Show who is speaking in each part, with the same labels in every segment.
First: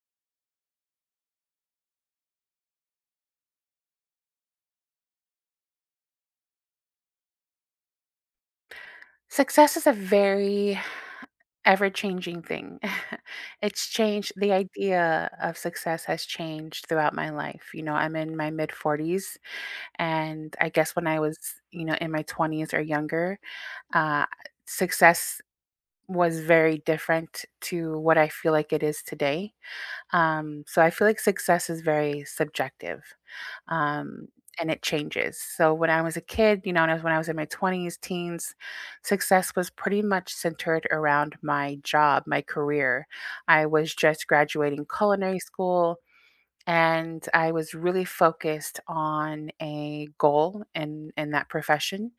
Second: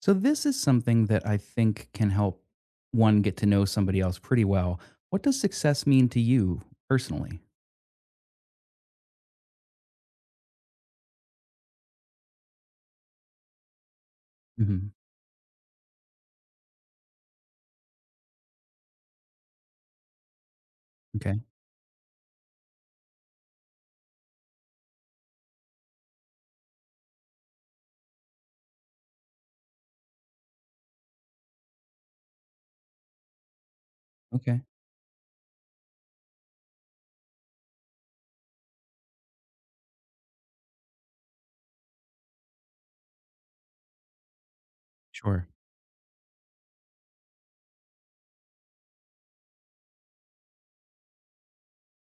Speaker 1: So this is something that I think can help one get to know somebody else pretty well. What does success mean to you personally?
Speaker 2: Success is a very ever changing thing. It's changed. The
Speaker 1: Mhm.
Speaker 2: idea of success has changed throughout my life. You know, I'm in my mid 40s, and I guess when I was,
Speaker 1: Okay.
Speaker 2: you know, in my 20s or younger, uh, success was very different to what I feel like it is today. So I feel like success is very subjective, um,
Speaker 1: Okay.
Speaker 2: and it changes. So when I was a kid, you know, and I was when I was in my 20s, teens, success was pretty much centered around my job, my career. I was just graduating culinary
Speaker 1: Sure.
Speaker 2: school and I was really focused on a goal in that profession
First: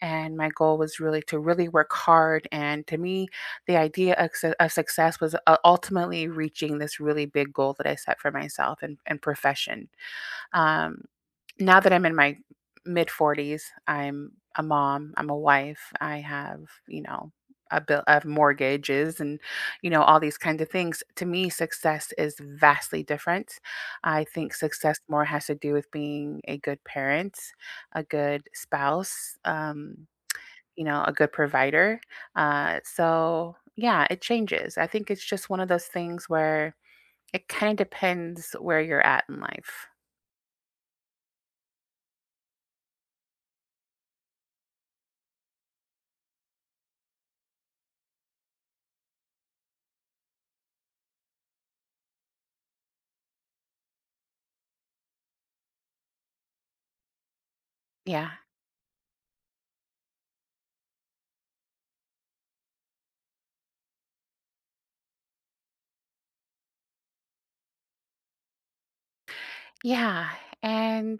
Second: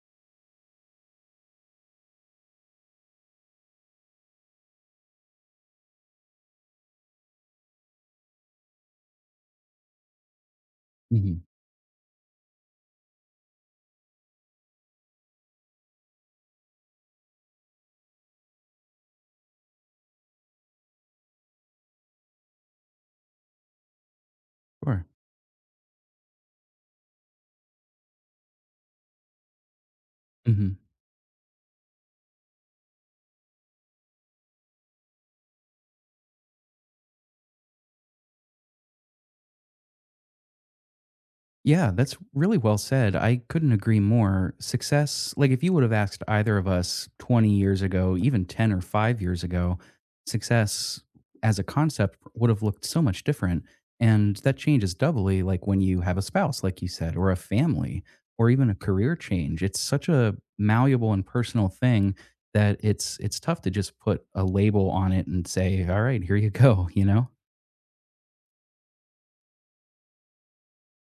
Speaker 2: and my goal was really to really work hard, and to me the idea of, of success was, ultimately reaching this really big goal that I set for myself and profession. Um,
Speaker 1: Mhm.
Speaker 2: Now that I'm in my mid 40s, I'm a mom, I'm a wife, I have, you know, a bill of mortgages and, you know, all these kinds of things. To me, success is vastly different. I think success
Speaker 1: Sure.
Speaker 2: more has to do with being a good parent, a good spouse,
Speaker 1: Mhm.
Speaker 2: you know, a good provider. So, yeah, it changes. I think it's just one of those things where it kind of depends where you're at in life.
Speaker 1: Yeah, that's really well said. I couldn't agree more. Success, like if you would have asked either of us 20 years ago, even 10 or 5 years ago, success as a concept would have looked so much different. And that changes doubly like when you have a spouse like you said or a family
Speaker 2: Yeah.
Speaker 1: or even a career change. It's such a malleable and personal thing that it's tough to just put a label on it and say, "All right, here you go," you know?
Speaker 2: Yeah. And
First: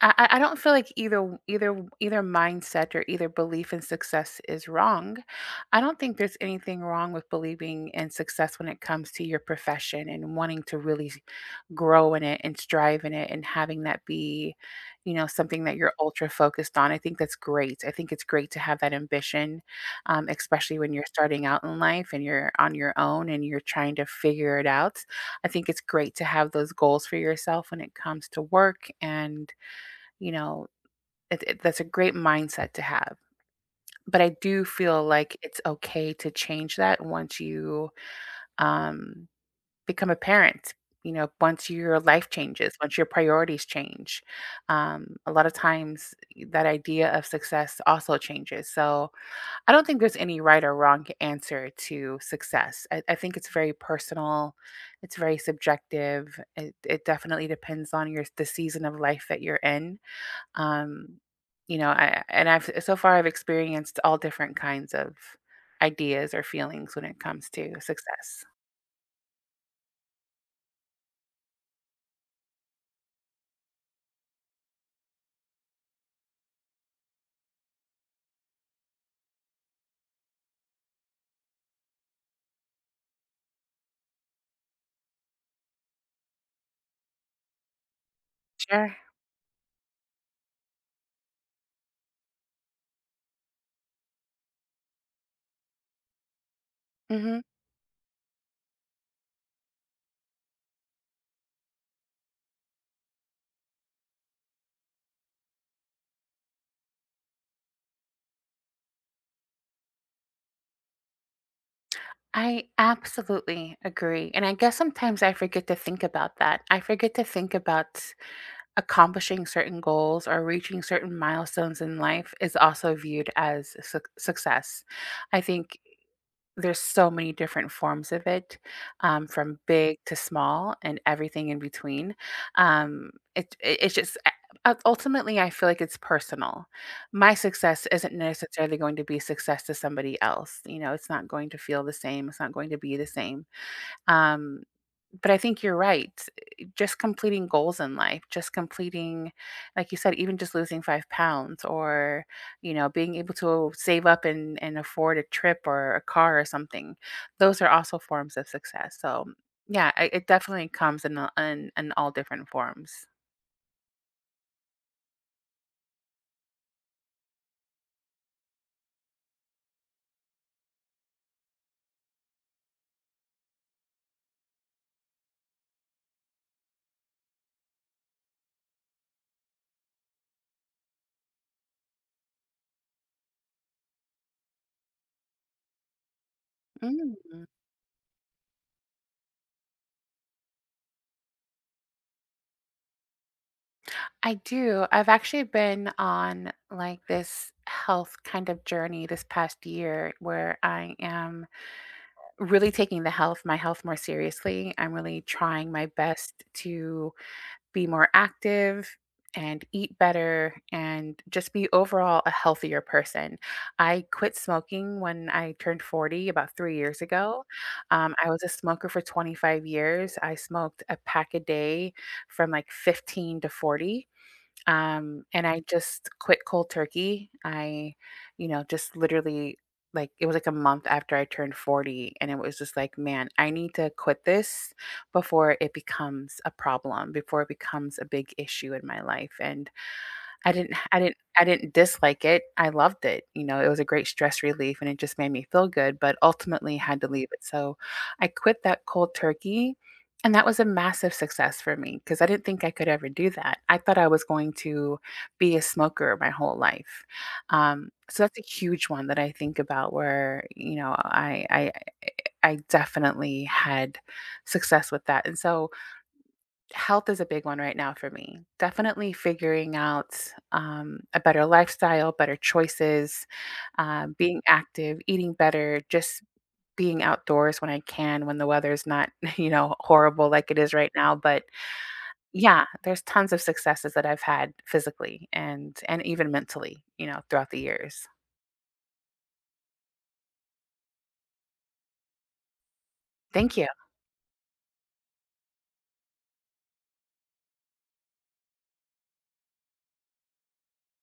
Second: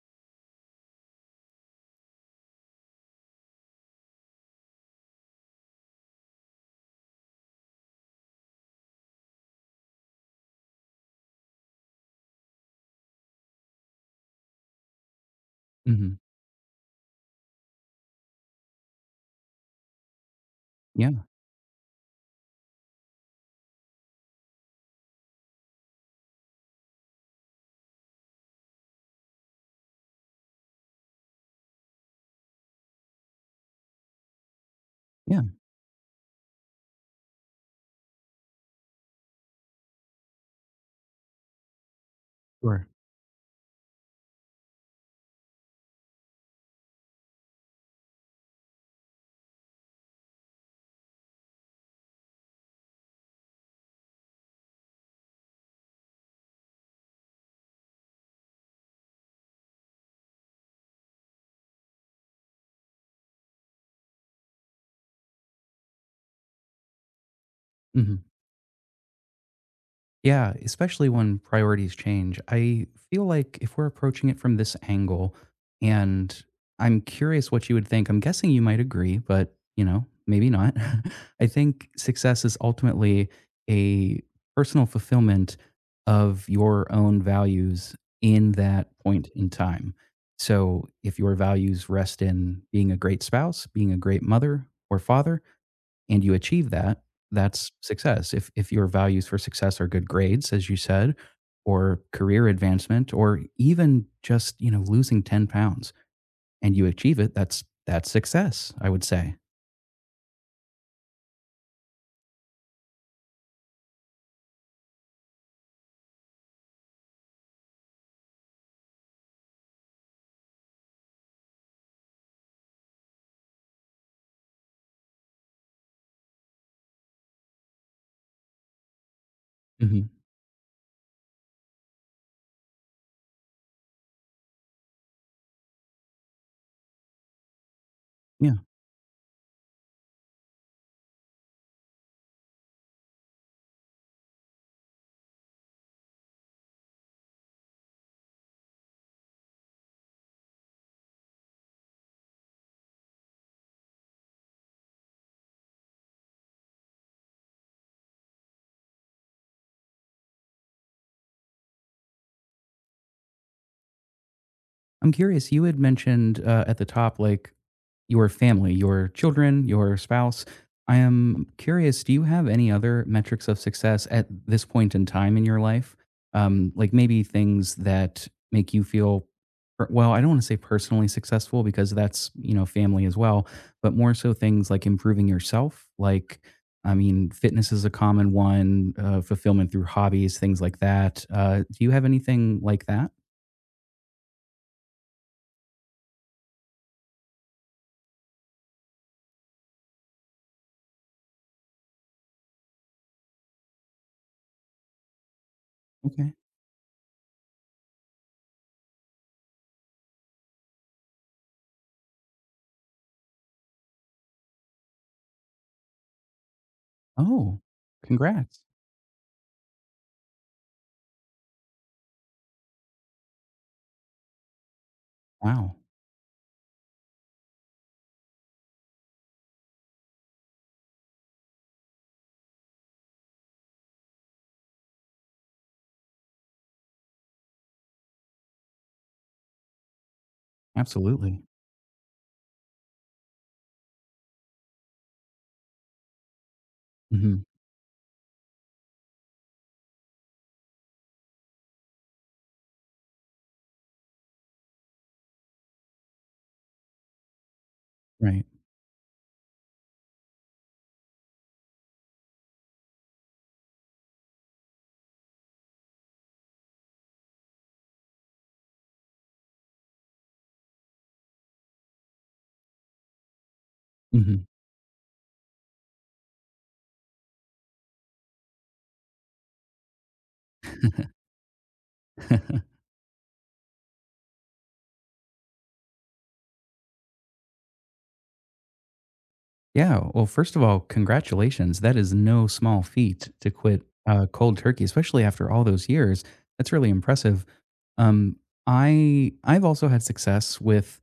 Speaker 2: I don't feel like either mindset or either belief in success is wrong. I don't think there's anything wrong with believing in success when it comes to your profession and wanting to really grow in it and strive in it and having that be, you know, something that you're
Speaker 1: Mhm.
Speaker 2: ultra focused on. I think that's great. I think it's great to have that ambition, especially when you're
Speaker 1: Yeah.
Speaker 2: starting out in life and you're on your own and you're trying to figure it out. I think it's great to have those goals for yourself when it comes to work and you know, that's a great mindset to have. But I do feel like
Speaker 1: Yeah.
Speaker 2: it's okay to change that once you, um, become a parent. You know, once your life changes,
Speaker 1: Sure.
Speaker 2: once your priorities change, a lot of times that idea of success also changes. So I don't think there's any right or wrong answer to success. I think it's very personal, it's very subjective. It definitely depends on your the season of life that you're in, um, you know, I and I've so far I've experienced all different kinds of ideas or feelings when it comes to
Speaker 1: Mhm.
Speaker 2: success.
Speaker 1: Yeah, especially when priorities change. I feel like if we're approaching it from this angle, and I'm curious what you would think. I'm guessing you might agree, but maybe not. I think success is ultimately a personal fulfillment of your own values in that
Speaker 2: Sure.
Speaker 1: point in time. So if your values rest in being a great spouse, being a great mother or father, and you achieve that,
Speaker 2: Hmm.
Speaker 1: that's success. If your values for success are good grades, as you said, or career advancement, or even just losing 10 pounds, and you achieve it, that's success. I would say.
Speaker 2: I absolutely agree. And I guess sometimes I forget to think about that. I forget to think about accomplishing certain goals or reaching certain milestones in life is also viewed as success. I think there's so many different forms of it, from big
Speaker 1: Hmm.
Speaker 2: to small and everything in between. It's just ultimately I feel like it's personal. My success isn't
Speaker 1: Yeah.
Speaker 2: necessarily going to be success to somebody else. You know, it's not going to feel the same. It's not going to be the same. Um, but I think you're right. Just completing goals in life, just completing, like you said, even just losing 5 pounds or, you know, being able to save up and afford a trip or a car or something, those are also forms of success. So, yeah, it definitely comes in, in all different forms.
Speaker 1: I'm curious, you had mentioned at the top, like your family, your children, your spouse. I am curious, do you have any other metrics of success at this point in time in your life? Like maybe things that make you feel, well, I don't want to say personally successful because that's, family as well, but more so things like improving yourself. Like, I mean,
Speaker 2: Mm.
Speaker 1: fitness is a common one, fulfillment through hobbies, things like that. Do you have anything like that?
Speaker 2: I do. I've actually been on like this health kind of journey this past year where I am really taking the health my health more seriously. I'm really trying my
Speaker 1: Okay.
Speaker 2: best to be more active and eat better and just be overall a healthier person. I quit smoking when I turned 40 about 3 years ago.
Speaker 1: Oh,
Speaker 2: I was a
Speaker 1: congrats.
Speaker 2: smoker for 25 years. I smoked a pack a day from like 15 to 40. And I
Speaker 1: Wow.
Speaker 2: just quit cold turkey. I, you know, just literally like it was like a month after I turned 40 and it was just like, man, I need to quit this before it becomes a problem, before it becomes a big issue in my life. And I didn't I didn't
Speaker 1: Absolutely.
Speaker 2: I didn't dislike it, I loved it, you know, it was a great stress relief and it just made me feel good, but ultimately had to leave
Speaker 1: Mhm.
Speaker 2: it, so I quit that cold turkey, and that was a massive success for me because I didn't think I could ever do that. I thought I was going to be a smoker my whole life, so that's a
Speaker 1: Right.
Speaker 2: huge one that I think about where, you know, I definitely had success with that, and so health is a big one right now for me. Definitely figuring out, a better lifestyle, better choices, being
Speaker 1: Mhm.
Speaker 2: active, eating better, just being outdoors when I can, when the weather's not, you know, horrible like it is right now. But yeah, there's tons of successes that I've had physically and even mentally, you know, throughout the years.
Speaker 1: Yeah. Well, first of all, congratulations. That is no small feat to
Speaker 2: Thank you.
Speaker 1: quit, cold turkey, especially after all those years. That's really impressive. Um, I've also had success with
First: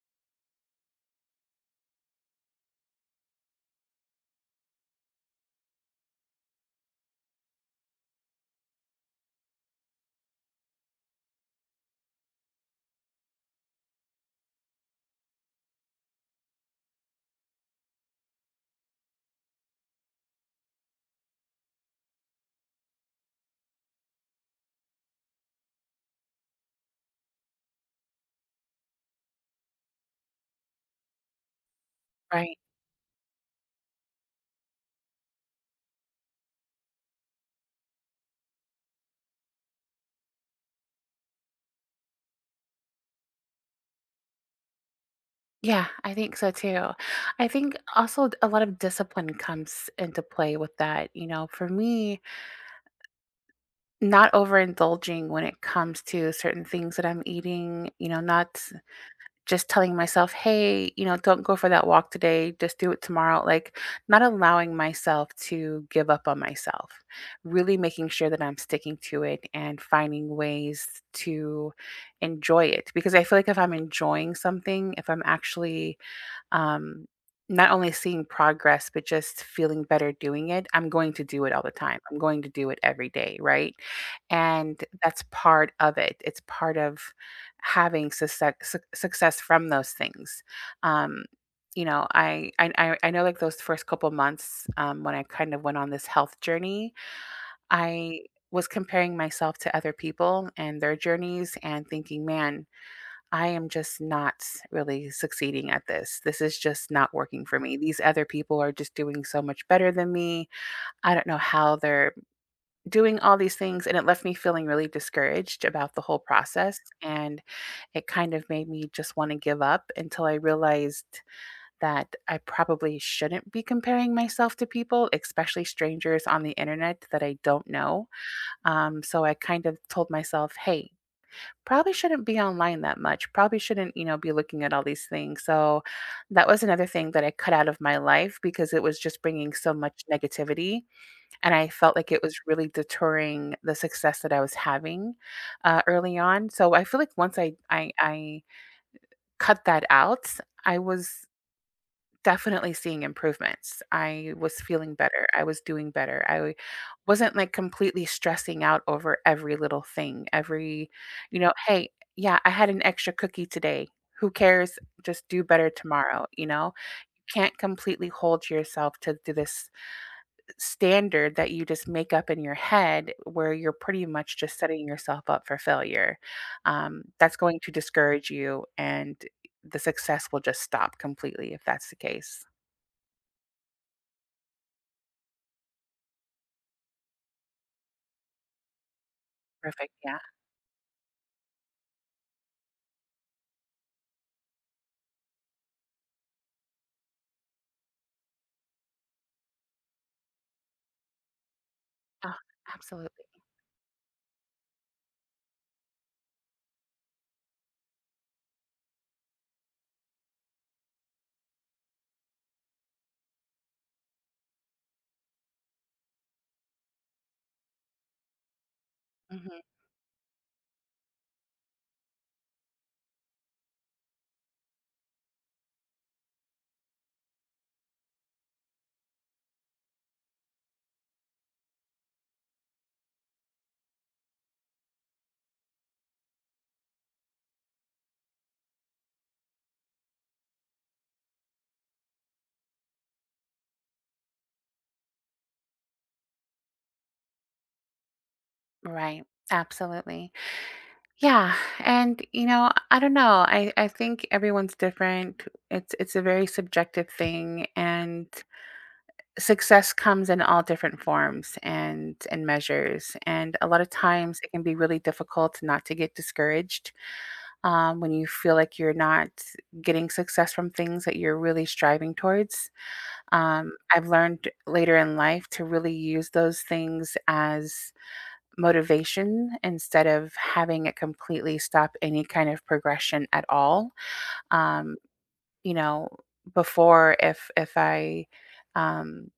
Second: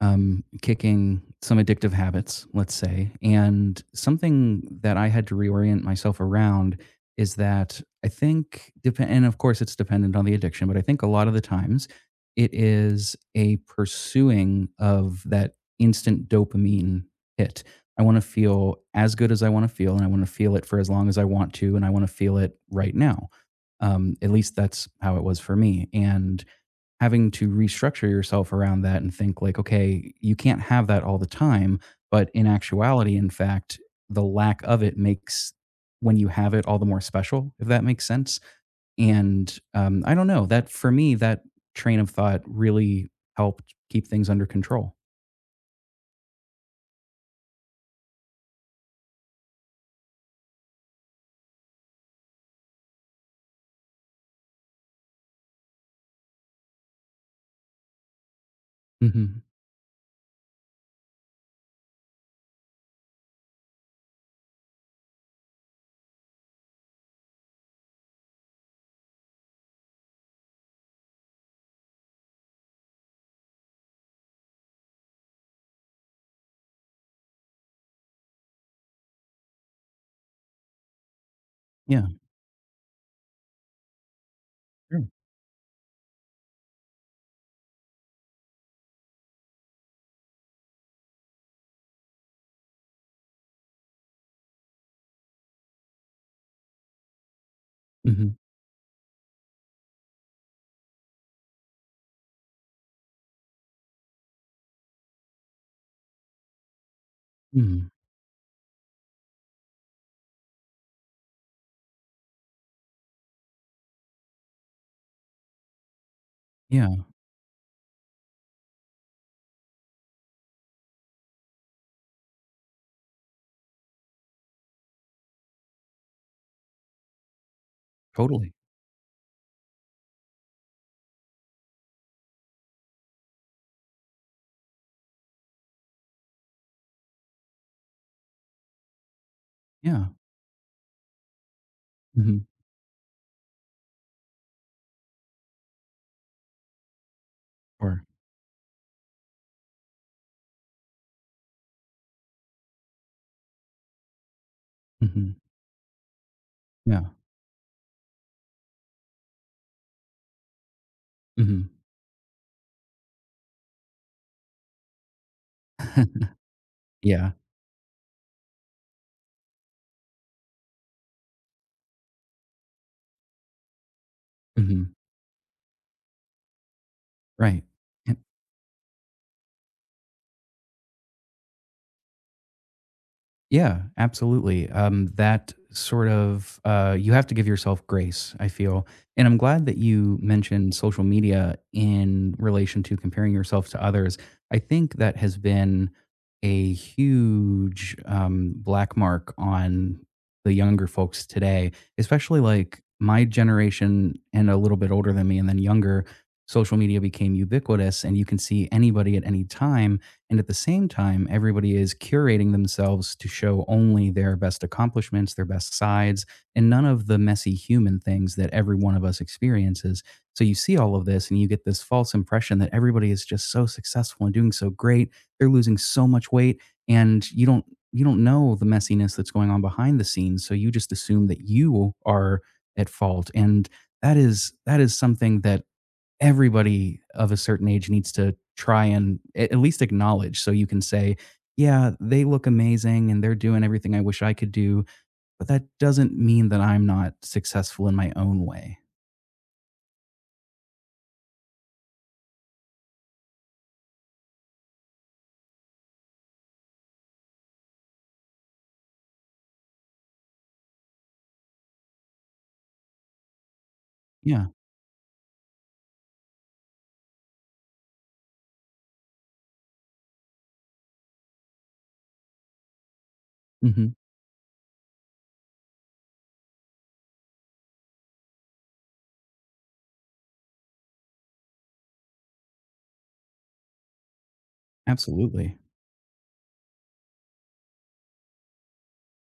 Speaker 1: kicking some addictive habits, let's say. And something that I had to reorient myself around is that I think, and of course, it's dependent on the addiction, but I think a lot of the times it is a pursuing of that instant dopamine hit. I want to feel as good as I want to feel, and I want to feel it for as long as I want to, and I want to feel it right now. At least that's how it was for me. And having to restructure yourself around that and think like, okay, you can't have that all the time. But in
Speaker 2: Right.
Speaker 1: actuality, in fact, the lack of it makes when you have it all the more special, if that makes sense. And I don't know that for me, that train of thought really helped keep things under control.
Speaker 2: Yeah, I think so too. I think also a lot of discipline comes into play with that. You know, for me, not overindulging when it comes to certain things that I'm eating, you know, not
Speaker 1: Hmm.
Speaker 2: just telling myself, "Hey, you know, don't go for that walk today, just do it tomorrow." Like, not allowing myself to give up on myself. Really making sure that I'm sticking to it and finding ways to enjoy it because I feel like if I'm enjoying something, if I'm actually, um, not only seeing progress, but just feeling better doing it. I'm going to do it all the time.
Speaker 1: Yeah.
Speaker 2: I'm going to do it every day, right? And
Speaker 1: Sure.
Speaker 2: that's part of it. It's part of having success success from those things. Um, you know, I know like those first couple months when I kind of went on this health journey, I
Speaker 1: Hmm.
Speaker 2: was comparing myself to other people and their journeys and thinking, man, I am just not really succeeding at this. This is just not working for me.
Speaker 1: Hmm.
Speaker 2: These other people are just doing so much better than me. I don't know how they're doing all these things. And it left me feeling really discouraged about the whole process.
Speaker 1: Yeah.
Speaker 2: And it kind of made me just want to give up until I realized that I probably shouldn't be comparing myself to people, especially strangers on the internet that I don't know.
Speaker 1: Totally.
Speaker 2: So I kind of told myself, hey, probably shouldn't be online that much. Probably shouldn't, you know, be looking at all these things. So that was another thing that I cut out of my life because it was just bringing so much
Speaker 1: Yeah.
Speaker 2: negativity. And I felt like it
Speaker 1: Hmm.
Speaker 2: was really deterring the success that I was having, early on. So I feel like once I, I,
Speaker 1: Or.
Speaker 2: I cut that out, I was definitely seeing improvements. I was feeling better.
Speaker 1: Hmm.
Speaker 2: I was doing better. I
Speaker 1: Yeah.
Speaker 2: wasn't like completely stressing out over every little thing. Every, you know,
Speaker 1: Hmm.
Speaker 2: hey, yeah, I had an extra cookie today. Who cares? Just do better tomorrow. You know,
Speaker 1: Yeah.
Speaker 2: can't completely hold yourself to this standard that you just make up in your head where you're pretty much just setting
Speaker 1: Hmm.
Speaker 2: yourself up for failure. That's going
Speaker 1: Right.
Speaker 2: to discourage you and the success will just stop completely if that's the case.
Speaker 1: Yeah, absolutely. That sort of you have to give yourself grace, I feel. And I'm glad that
Speaker 2: Perfect,
Speaker 1: you
Speaker 2: yeah.
Speaker 1: mentioned social media in relation to comparing yourself to others. I think that has been a huge black mark on the younger folks today,
Speaker 2: Oh,
Speaker 1: especially like my
Speaker 2: absolutely.
Speaker 1: generation and a little bit older than me, and then younger. Social media became ubiquitous, and you can see anybody at any time and at the same time, everybody is curating themselves to show only their best accomplishments, their best sides, and none of the messy human things that every one of us
Speaker 2: Mhm.
Speaker 1: experiences. So you see all of this and you get this false impression that everybody is just so successful and doing so great. They're losing so much weight and you don't know the messiness that's going on behind the scenes. So you just assume that you are at fault and that is something that everybody of a certain age needs to try and at least acknowledge so you can say, yeah, they look amazing and they're doing everything I wish I could do, but that doesn't mean that I'm not successful in my own way.
Speaker 2: Right. Absolutely. Yeah, and, you know, I don't know, I think everyone's different. It's a very subjective thing, and success comes in all different forms and measures, and a lot of times
Speaker 1: Yeah.
Speaker 2: it can be really difficult not to get discouraged, when you feel like you're not getting success from things that you're really striving towards.
Speaker 1: Hmm.
Speaker 2: I've learned later in life to really use those things as motivation instead of having it completely stop any kind of progression at all. Um,
Speaker 1: Absolutely.
Speaker 2: you know, before if I, um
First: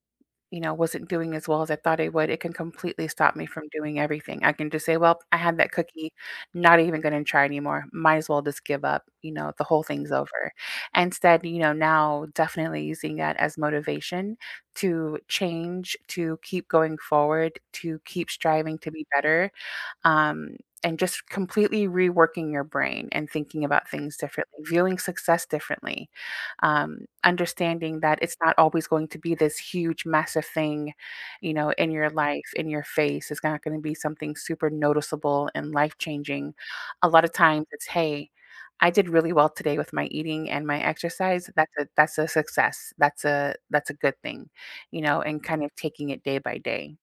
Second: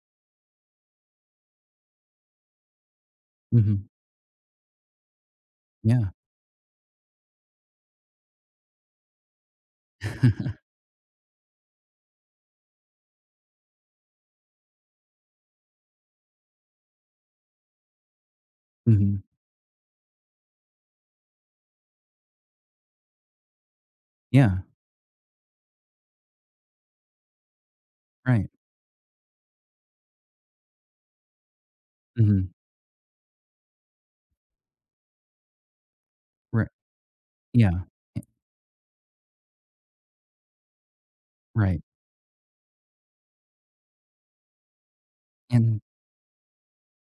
Speaker 2: you know, wasn't doing as well as I thought I would, it can completely stop me from
Speaker 1: Hmm.
Speaker 2: doing everything. I can just say, well, I had that
Speaker 1: Yeah.
Speaker 2: cookie, not even going to try anymore. Might as well just give up. You know, the whole thing's over. Instead, you know, now definitely using that as motivation to change, to keep going forward, to keep striving to be
Speaker 1: Hmm.
Speaker 2: better, um, and just completely reworking your brain and thinking about things differently,
Speaker 1: Yeah.
Speaker 2: viewing success differently, understanding that it's
Speaker 1: Right.
Speaker 2: not always going to be this huge, massive thing, you know, in your
Speaker 1: Hmm.
Speaker 2: life, in your face. It's not going to be something super noticeable and life changing.
Speaker 1: Right.
Speaker 2: A lot of times,
Speaker 1: Yeah.
Speaker 2: it's
Speaker 1: Eh,
Speaker 2: hey. I did really well today with my eating and my exercise.
Speaker 1: Right.
Speaker 2: That's a success. That's a good thing, you know, and kind of
Speaker 1: And
Speaker 2: taking it day by day.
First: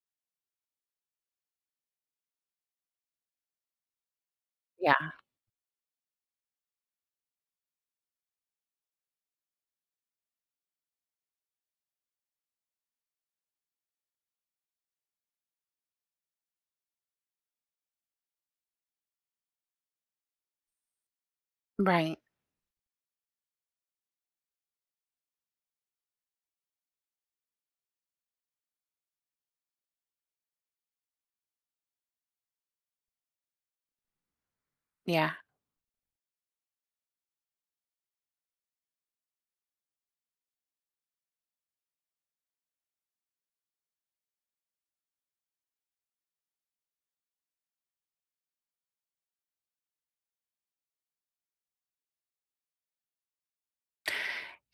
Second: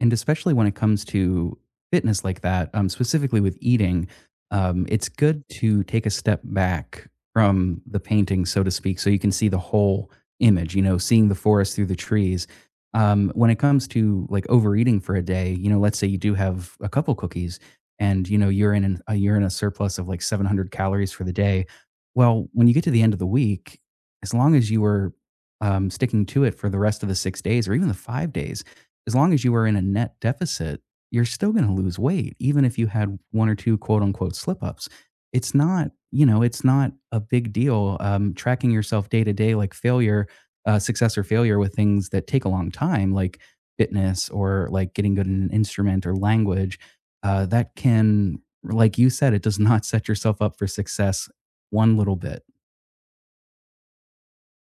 Speaker 1: And especially when it comes to fitness like that, specifically with eating, it's
Speaker 2: Yeah.
Speaker 1: good to take a step back from the painting, so to speak, so you can see the whole image, seeing the forest through the trees. When it comes to like overeating for a day, let's say you do have a couple cookies and you know you're you're in a surplus of like 700 calories for the day.
Speaker 2: Right.
Speaker 1: Well, when you get to the end of the week, as long as you were sticking to it for the rest of the 6 days or even the 5 days, as long as you were in a net deficit, you're still going to lose weight, even if you had one or two quote unquote slip ups.
Speaker 2: Yeah.
Speaker 1: It's not a big deal. Tracking yourself day to day, like success or failure with things that take a long time, like fitness or like getting good in an instrument or language, that can, like you said, it does not set yourself up for success one little bit.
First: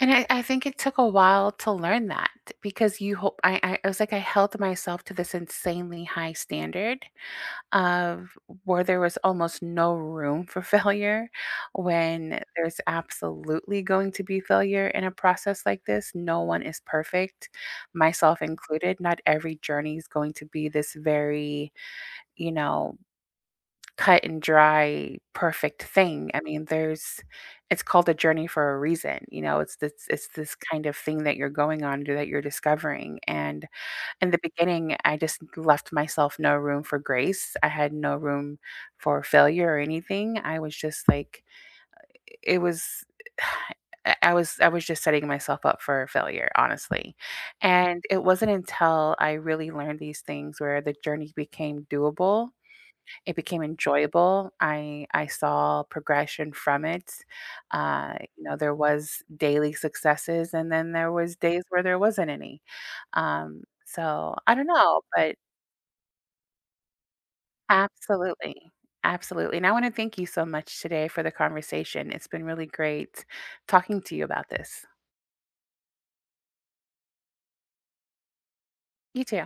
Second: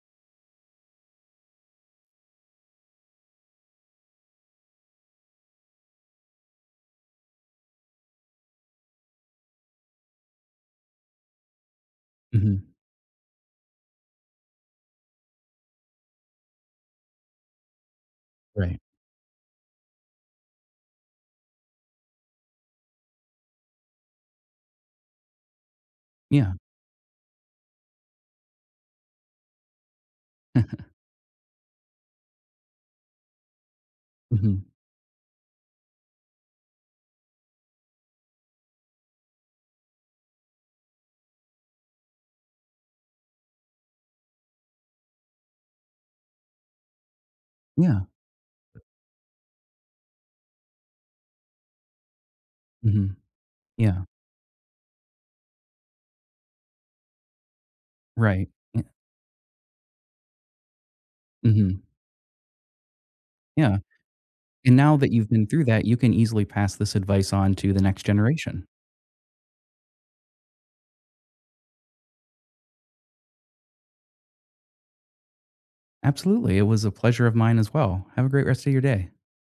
Speaker 2: And I think it took a while to learn that because you hope I was like I held myself to this insanely high standard of where there was almost no room for failure when
Speaker 1: Hmm.
Speaker 2: there's absolutely going to be failure in a process like this. No one is perfect, myself
Speaker 1: Right.
Speaker 2: included. Not every journey is going to be this very, you know, cut and dry, perfect thing. I
Speaker 1: Yeah.
Speaker 2: mean, there's it's called a journey for a reason. You know, it's this kind of thing that you're going on or that you're discovering. And in the
Speaker 1: Hmm.
Speaker 2: beginning, I just left myself no room for grace. I had no room for failure or anything. I was just like it was I was just setting myself up for failure, honestly.
Speaker 1: Yeah.
Speaker 2: And it wasn't until I really learned these things where the journey became doable,
Speaker 1: Hmm.
Speaker 2: it became
Speaker 1: Yeah.
Speaker 2: enjoyable. I saw progression from it. You
Speaker 1: Right.
Speaker 2: know, there
Speaker 1: Yeah.
Speaker 2: was daily successes, and then there was days
Speaker 1: Hmm.
Speaker 2: where there wasn't any.
Speaker 1: Yeah.
Speaker 2: So I don't
Speaker 1: And now
Speaker 2: know,
Speaker 1: that you've
Speaker 2: but
Speaker 1: been through that, you can easily pass this advice on to the next generation.
Speaker 2: absolutely, absolutely. And I want to thank you so much today for the conversation. It's been really great talking to you about this.
Speaker 1: Absolutely. It was a pleasure of mine as well. Have a great rest of your day.
Speaker 2: You too.